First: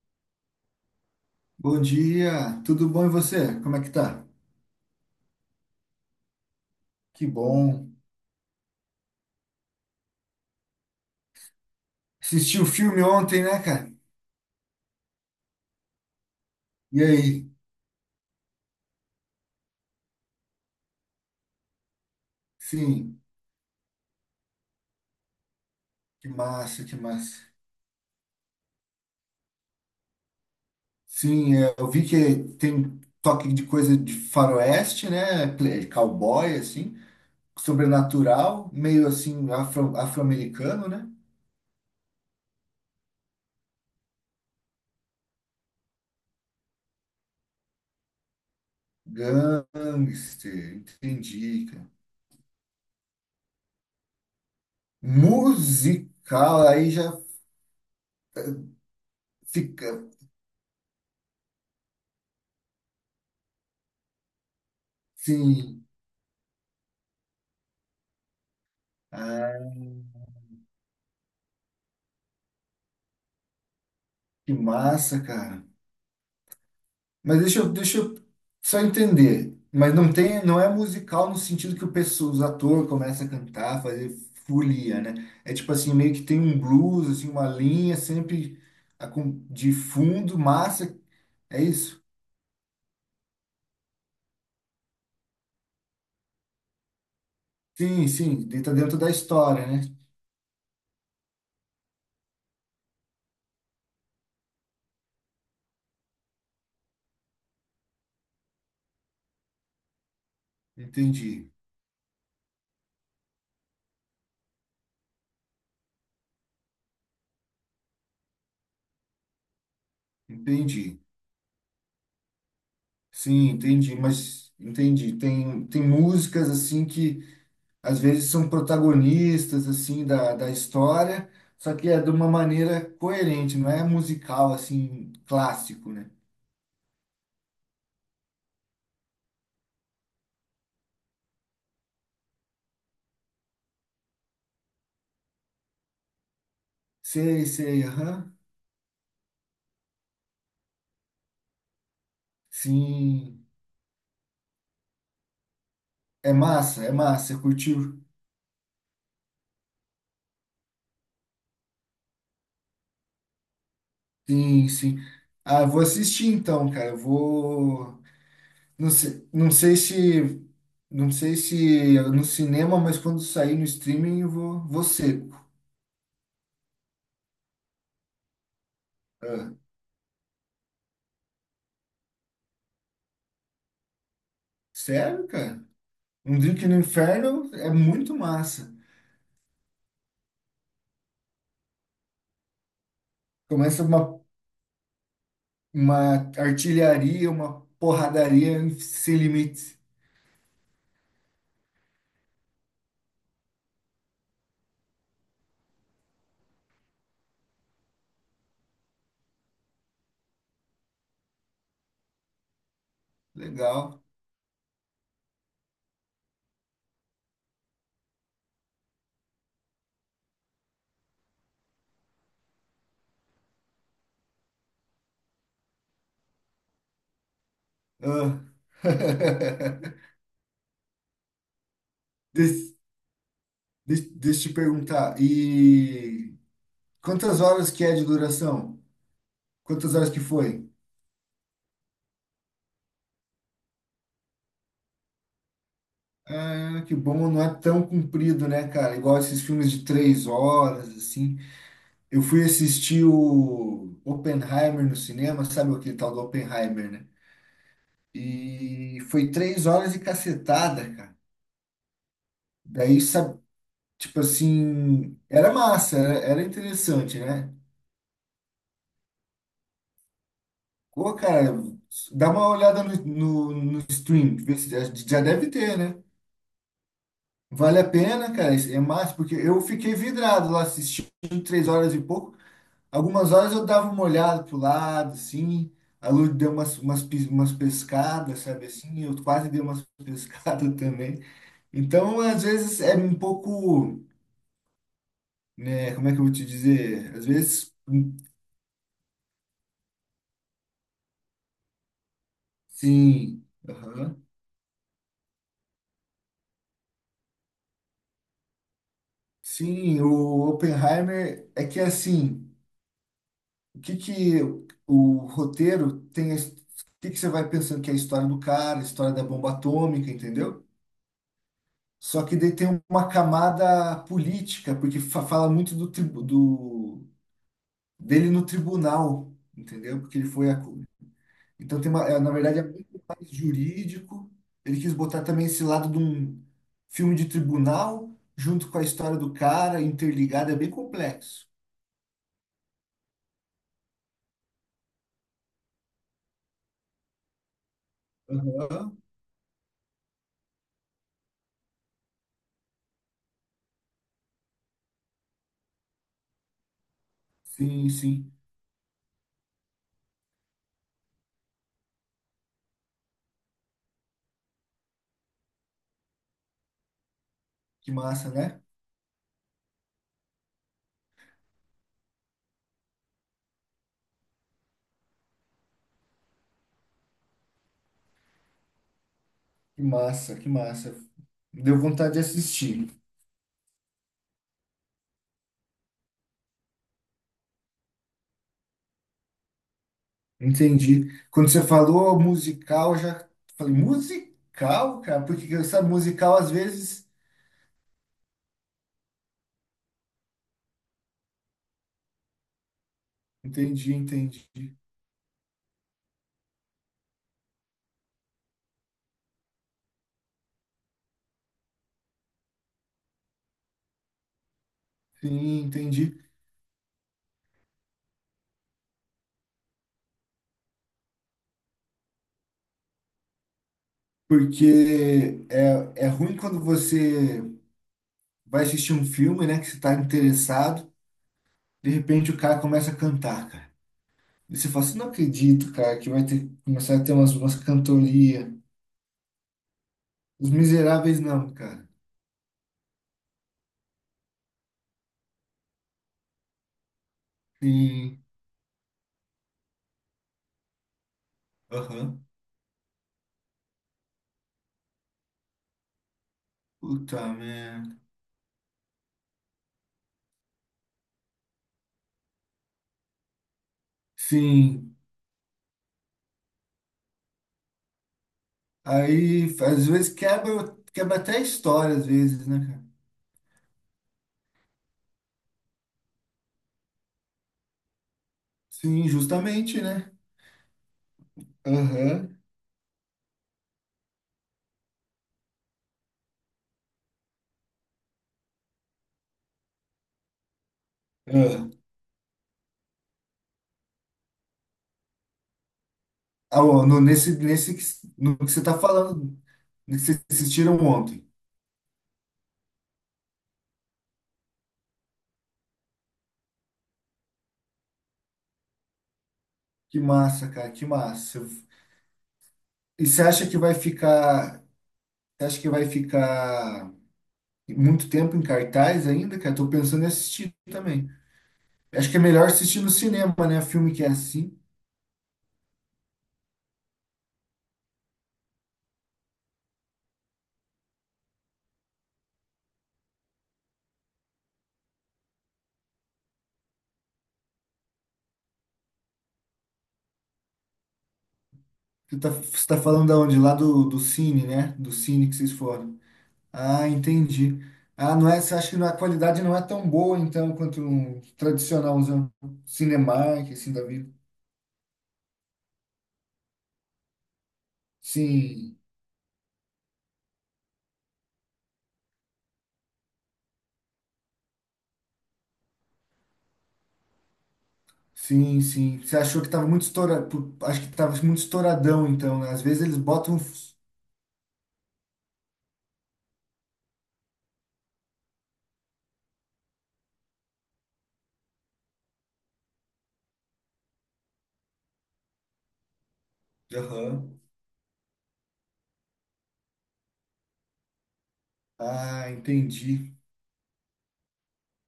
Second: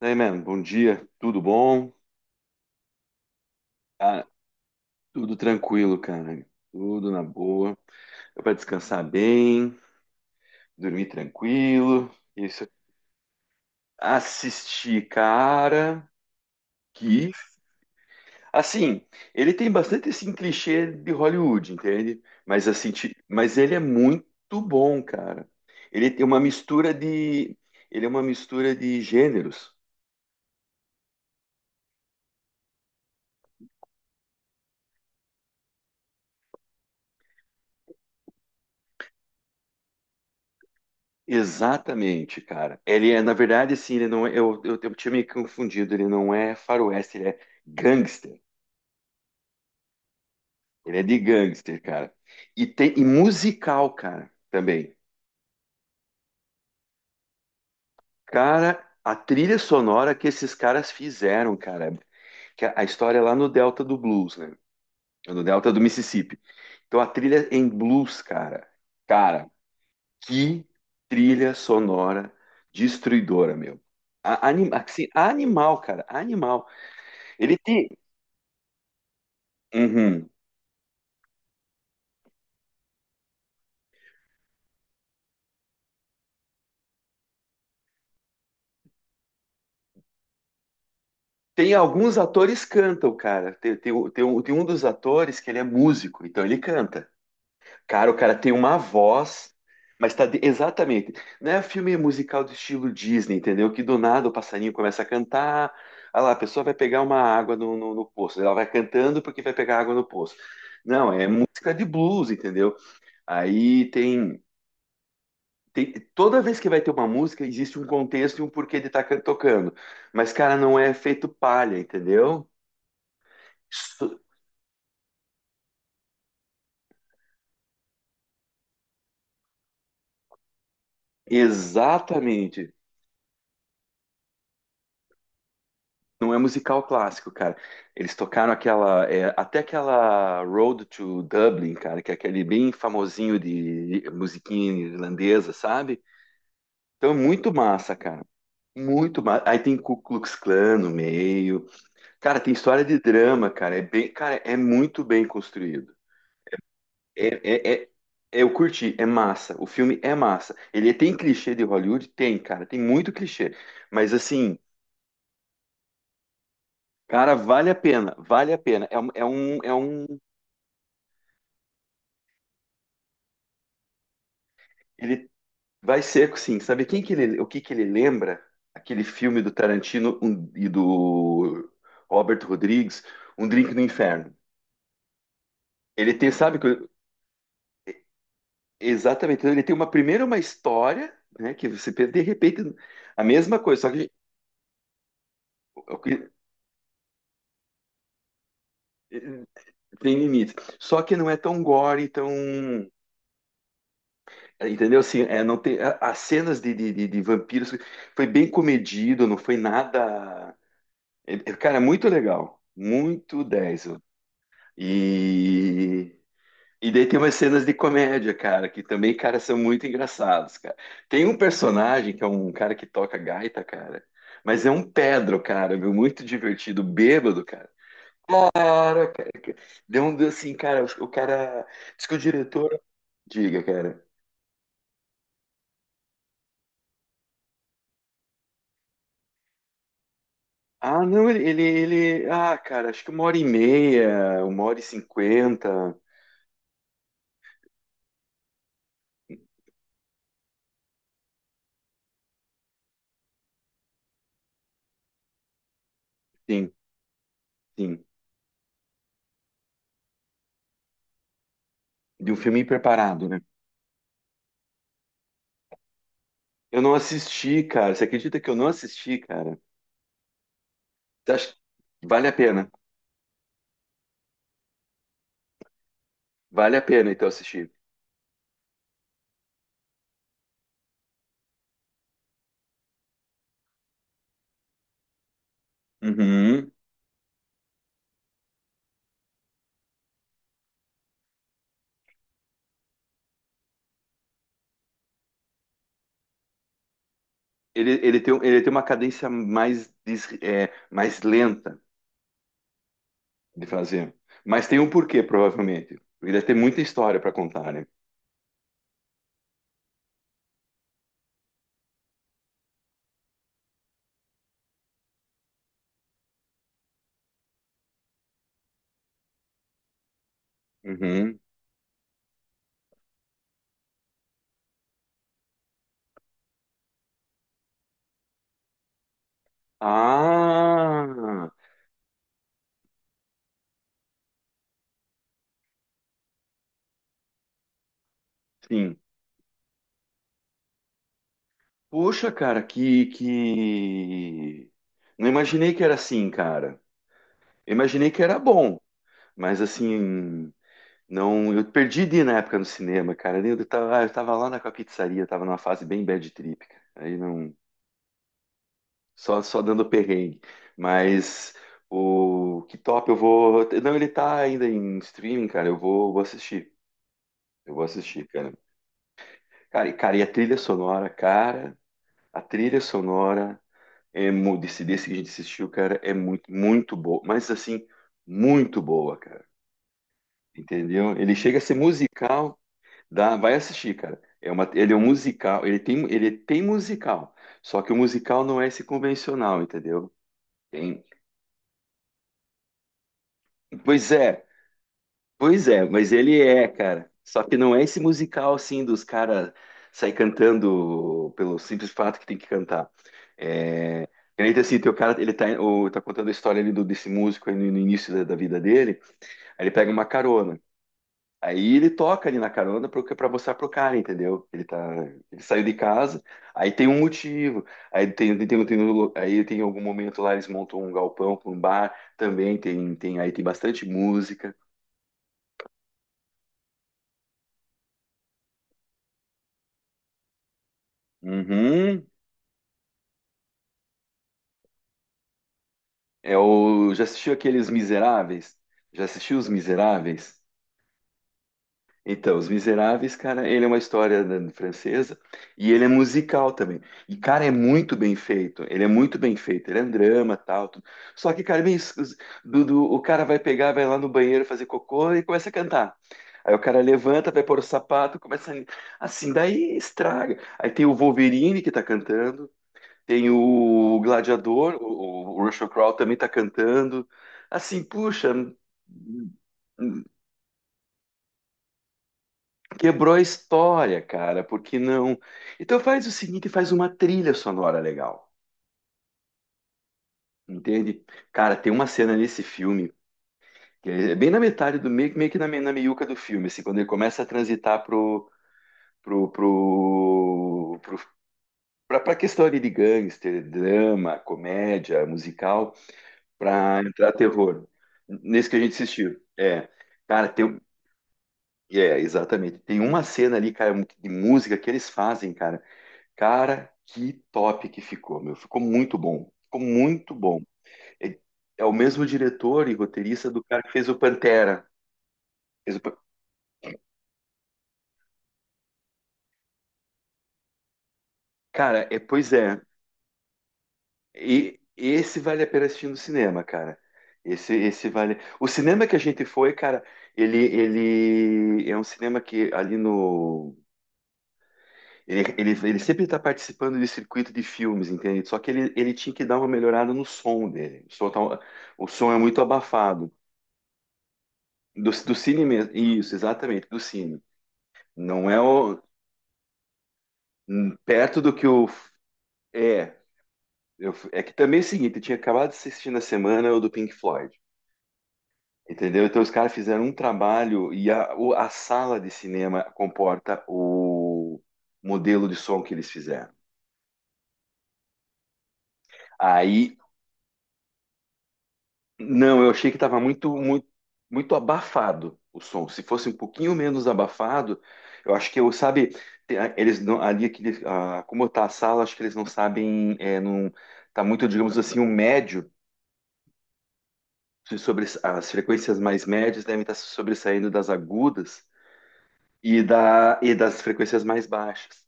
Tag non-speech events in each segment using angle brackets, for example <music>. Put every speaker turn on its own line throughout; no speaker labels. Daí, mano, bom dia, tudo
Bom
bom?
dia, tudo bom e você? Como é que tá?
Cara, tudo tranquilo, cara, tudo na
Que
boa.
bom.
Deu pra descansar bem, dormir tranquilo,
Assistiu o
isso.
filme ontem, né, cara?
Assisti, cara,
E
que...
aí?
Assim, ele tem bastante esse clichê de Hollywood, entende? Mas, assim,
Sim,
mas ele é muito bom, cara. Ele tem
que
uma
massa,
mistura
que massa.
de... Ele é uma mistura de gêneros.
Sim, é, eu vi que tem toque de coisa de faroeste, né? Cowboy, assim, sobrenatural, meio assim afro, afro-americano, né?
Exatamente, cara. Ele é, na verdade, assim, ele não é. Eu tinha me confundido, ele não é faroeste, ele é gangster.
Gangster,
Ele é de
entendi,
gangster,
cara.
cara. E tem e musical, cara, também.
Musical, aí já
Cara, a trilha
fica,
sonora que esses caras fizeram, cara, que a história é lá no Delta do Blues, né? É no Delta do
sim.
Mississippi. Então a trilha em blues, cara. Cara,
Ah,
que trilha sonora destruidora, meu.
que
Assim,
massa, cara.
animal, cara, animal.
Mas
Ele
deixa eu,
tem,
deixa eu só entender. Mas não
uhum.
tem, não é musical no sentido que o pessoal, os atores começam a cantar, fazer folia, né? É tipo assim, meio que tem um blues, assim, uma linha sempre de fundo, massa. É
Tem
isso?
alguns atores que cantam, cara. Tem um dos atores que ele é músico, então ele canta.
Sim,
Cara, o cara
sim,
tem
deita
uma
dentro da
voz,
história, né?
mas exatamente. Não é filme musical do estilo Disney, entendeu? Que do nada o passarinho começa a cantar. Ah lá, a pessoa vai pegar uma água no poço. Ela vai cantando porque vai pegar água no poço. Não, é
Entendi,
música de blues, entendeu? Aí tem. Tem, toda vez que vai ter uma música, existe um contexto e um porquê de estar tocando. Mas, cara, não é
entendi.
feito palha, entendeu?
Sim, entendi,
Isso-
mas entendi. Tem músicas assim que às vezes são protagonistas assim da história, só que é de uma
Exatamente.
maneira coerente, não é musical assim clássico, né?
Não é musical clássico, cara. Eles tocaram aquela, é, até aquela Road to Dublin, cara, que é aquele bem famosinho de musiquinha irlandesa, sabe? Então é
Sei,
muito
sei,
massa, cara.
aham.
Muito massa. Aí tem Ku Klux Klan no meio. Cara, tem história de
Sim,
drama, cara. É bem, cara, é muito bem construído.
é
É,
massa,
é, é-
curtiu?
eu curti, é massa. O filme é massa. Ele tem clichê de Hollywood? Tem, cara. Tem muito clichê. Mas assim.
Sim, sim. Ah, vou assistir então, cara. Eu
Cara, vale a
vou
pena, vale a pena.
não sei, não sei se não sei se é no cinema, mas quando sair no streaming eu vou vou
Ele
seco.
vai seco, sim. Sabe quem que ele, o que que ele lembra? Aquele filme do
Ah,
Tarantino e do Robert Rodrigues, Um Drink no Inferno.
sério, cara?
Ele tem,
Um
sabe,
Drink no Inferno é muito massa.
exatamente. Então, ele tem uma primeira uma história, né, que você pensa, de repente a mesma coisa,
Começa
só que,
uma
o que-
Uma artilharia, uma porradaria sem limites.
tem limite. Só que não é tão gore, tão, entendeu? Assim, é, não tem a- as cenas de, de vampiros foi bem comedido, não foi nada. Cara, é muito legal. Muito 10 ó.
Legal.
E. E daí tem umas cenas de comédia, cara, que também, cara, são muito engraçados, cara. Tem um personagem que é um cara que toca gaita, cara, mas é um Pedro, cara, meu, muito divertido, bêbado, cara.
Ah.
Cara, cara, cara.
<laughs>
Deu um assim, cara, o cara, diz que o
Des-
diretor, diga, cara.
Deixa eu te perguntar. E quantas horas que é de duração? Quantas horas que foi?
Ah, não, cara, acho que uma hora e meia, uma hora e cinquenta,
Ah, que bom, não é tão comprido, né, cara? Igual esses filmes de 3 horas, assim. Eu fui assistir o Oppenheimer no cinema, sabe aquele tal do
sim,
Oppenheimer, né?
sim,
E foi 3 horas e cacetada, cara.
de um filme
Daí,
preparado, né?
sabe, tipo assim, era massa, era, era
Eu não
interessante, né?
assisti, cara. Você acredita que eu não assisti, cara?
Pô,
Você
cara,
acha que vale
dá
a
uma
pena?
olhada no stream, vê se já, já deve ter, né?
Vale a pena, então, assistir.
Vale a pena, cara, é massa, porque eu fiquei vidrado lá assistindo 3 horas e pouco. Algumas horas eu dava uma olhada pro lado, assim, a luz deu
Uhum.
umas pescadas, sabe assim? Eu quase dei umas <laughs> pescadas também. Então, às vezes é um pouco, né, como é que eu vou te dizer? Às vezes,
Ele, ele tem, ele tem uma cadência mais, mais lenta
sim.
de fazer. Mas tem um porquê, provavelmente. Porque deve ter muita história para contar, né?
Sim, o Oppenheimer é que assim, o que que o roteiro tem, o que que você vai pensando que é a história do cara, a história da bomba atômica, entendeu?
Uhum.
Só que daí tem uma camada política, porque fala muito do, do dele no tribunal, entendeu? Porque ele foi
Ah,
então tem uma, é, na verdade é muito mais jurídico. Ele quis botar também esse lado de um filme de tribunal junto com a
sim.
história do cara interligada, é bem complexo.
Poxa, cara, não imaginei que era assim, cara. Eu imaginei que era bom, mas assim... Não, eu perdi de ir na época no cinema, cara. Eu tava lá na com a pizzaria, tava numa fase bem bad trip, cara. Aí não,
Sim, sim.
só dando perrengue. Mas o que top eu vou, não, ele tá ainda em streaming, cara. Eu vou assistir. Eu vou
Que
assistir,
massa,
cara.
né?
Cara, e, cara, e a trilha sonora, cara, a trilha sonora desse desse que a gente assistiu, cara, é muito boa, mas assim, muito boa, cara.
Que massa, que massa.
Entendeu? Ele chega a ser
Deu vontade de
musical.
assistir.
Dá, vai assistir, cara. É uma, ele é um musical, ele tem musical, só que o musical não é esse convencional, entendeu? Tem-
Entendi. Quando você falou musical, eu já falei,
Pois é,
musical, cara? Porque
pois
essa
é, mas
musical
ele
às
é,
vezes.
cara. Só que não é esse musical assim dos caras sair cantando pelo simples fato que tem que cantar.
Entendi,
É,
entendi.
é assim, tem o cara, tá contando a história ali desse músico aí no início da vida dele, aí ele pega uma carona. Aí ele toca ali na carona pra, mostrar pro cara, entendeu? Ele tá, ele
Sim,
saiu de
entendi.
casa, aí tem um motivo, aí tem um aí tem algum momento lá eles montam um galpão com um bar, também tem, aí tem bastante música.
Porque é, é ruim quando você vai assistir um filme, né? Que você tá interessado, de
Uhum.
repente o cara começa a cantar, cara. E você fala assim, não acredito, cara, que vai
É
ter,
o,
começar
já
a ter
assistiu
umas
aqueles
cantorias.
Miseráveis? Já assistiu Os Miseráveis?
Os Miseráveis não, cara.
Então, Os Miseráveis, cara, ele é uma história né, francesa e ele é musical também. E, cara, é muito bem
Sim.
feito. Ele é muito bem feito. Ele é um drama, tal. Tudo. Só que, cara, é bem es- os-
Aham.
do, do- o cara vai pegar, vai lá no banheiro fazer cocô e começa a cantar. Aí o cara levanta,
Puta
vai pôr o
merda.
sapato, começa a... assim, daí estraga. Aí tem o Wolverine que tá cantando, tem o Gladiador,
Sim.
o Russell Crowe também tá cantando. Assim, puxa,
Aí, às vezes, quebra, quebra até a história, às vezes, né, cara?
quebrou a história, cara, porque não. Então faz o seguinte, faz uma trilha sonora legal,
Sim, justamente, né?
entende? Cara, tem uma cena
Aham.
nesse filme, que é bem na metade do meio, meio que na, na meiuca do filme, assim, quando ele começa a transitar pro, pro, pro,
Ah.
pra questão ali de gangster, drama, comédia, musical,
Ah,
pra
ó,
entrar terror.
no que
Nesse que a
você
gente
tá
assistiu.
falando,
É,
no que vocês
cara, tem.
assistiram ontem.
É, exatamente. Tem uma cena ali, cara, de música que eles fazem, cara. Cara, que top que ficou, meu. Ficou muito bom. Ficou
Que
muito bom.
massa, cara, que
É,
massa. Eu-
é o mesmo diretor e
e você
roteirista do
acha que
cara que
vai
fez o
ficar,
Pantera.
você acha que
Fez o
vai
Pan-
ficar muito tempo em cartaz ainda, cara? Tô pensando em assistir também.
Cara, é,
Acho que é
pois
melhor
é.
assistir no cinema, né? Filme que é assim.
E esse vale a pena assistir no cinema, cara. Esse vale. O cinema que a gente foi, cara, ele é um cinema que ali no. Ele sempre está participando de circuito de filmes, entende? Só que ele tinha que dar uma melhorada no som dele. O som é
Você tá,
muito
você tá falando
abafado.
da onde? Lá do Cine, né?
Do,
Do
do
Cine que
Cine
vocês
mesmo.
foram.
Isso, exatamente, do
Ah,
Cine.
entendi. Ah, não
Não é
é, você acha que
o.
não- a qualidade não é tão boa, então, quanto
Perto
um
do que o.
tradicional, um
É.
Cinemark, assim, da vida.
É que também é o seguinte, eu tinha acabado de assistir na semana o do Pink Floyd.
Sim,
Entendeu? Então os caras fizeram um trabalho e a sala de cinema comporta o modelo de som que eles fizeram.
sim, sim. Você achou que tava
Aí
muito estourado, acho que tava muito estouradão, então,
não,
né?
eu
Às
achei que
vezes eles
estava
botam... f-
muito abafado o som. Se fosse um pouquinho menos abafado, eu acho que eu, sabe, eles não, ali é que ah, como tá a sala, acho que eles não sabem, é, não tá muito, digamos assim, o médio
aham.
se sobre as frequências mais médias devem estar se sobressaindo das agudas
Ah,
e,
entendi,
e das frequências mais baixas.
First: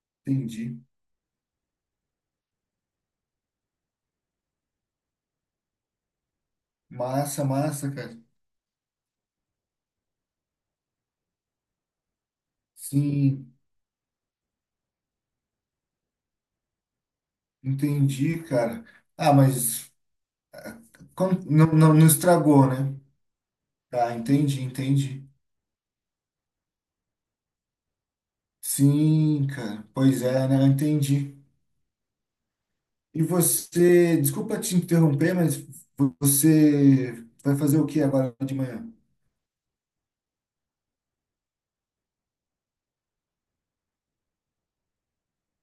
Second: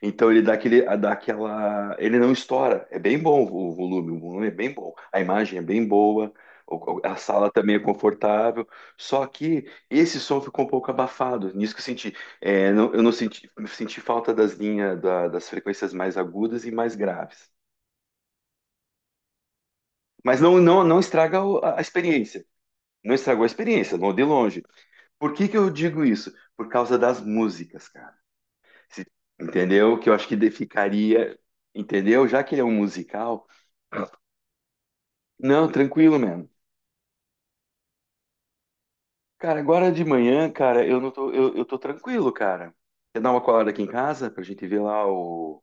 Então ele dá
entendi.
aquele, dá aquela, ele não estoura. É bem bom o volume é bem bom, a imagem é bem boa, a
Massa,
sala também é
massa, cara.
confortável. Só que esse som ficou um pouco abafado. Nisso que eu senti, eu não senti,
Sim,
senti falta das frequências mais agudas e mais graves.
entendi, cara. Ah, mas
Mas não
como-
estraga
não,
a
não, não
experiência.
estragou, né?
Não estragou a experiência, não
Tá,
de
entendi,
longe.
entendi.
Por que que eu digo isso? Por causa das músicas, cara. Se-
Sim, cara.
Entendeu? Que eu
Pois
acho que
é, né? Eu entendi.
ficaria. Entendeu? Já que ele é um
E
musical.
você, desculpa te interromper, mas
Não, tranquilo, mano.
você vai fazer o que agora de manhã?
Cara, agora de manhã, cara, eu não tô. Eu tô tranquilo, cara. Quer dar uma colada aqui em casa pra gente ver lá o.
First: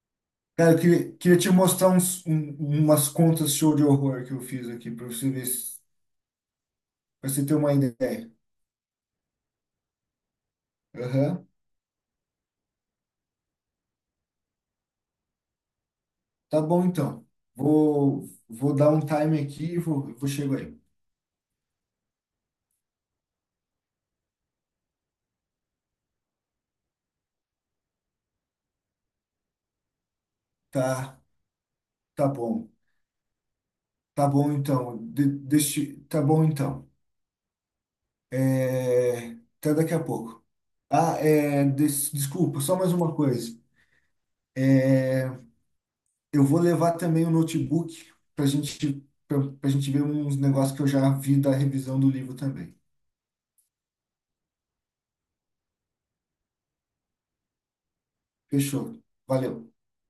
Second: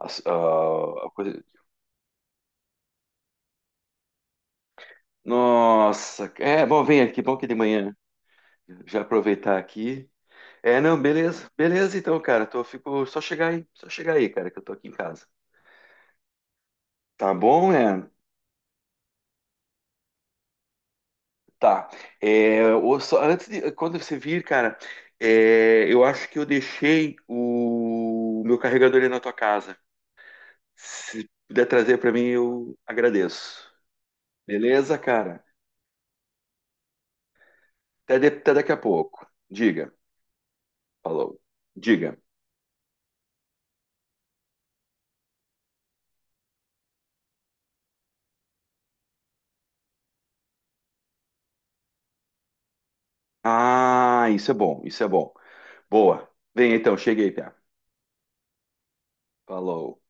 Cara, eu
A
queria, queria
coisa-
te mostrar umas contas show de horror que eu fiz aqui para você ver,
Nossa, é bom, vem aqui,
pra
bom
você
que
ter
de
uma
manhã.
ideia.
Já aproveitar aqui. É, não,
Aham.
beleza, beleza então, cara. Tô, fico, só chegar aí, cara, que eu tô aqui em casa.
Tá bom, então.
Tá bom, né?
Vou, vou dar um time aqui e vou, vou chegar aí.
Tá. É, só antes de, quando você vir, cara, é, eu acho que eu deixei o meu carregador aí na tua casa.
Tá,
Se puder trazer para mim,
tá bom.
eu agradeço.
Tá bom, então.
Beleza, cara?
Tá bom, então.
Até, até daqui a pouco.
É, até daqui
Diga.
a pouco. Ah,
Falou.
é,
Diga.
desculpa, só mais uma coisa. É, eu vou levar também o notebook para gente, para a gente ver uns negócios que eu já vi da revisão do livro também.
Ah, isso é bom, isso é bom. Boa. Vem então, cheguei, Pia.
Fechou. Valeu.
Falou.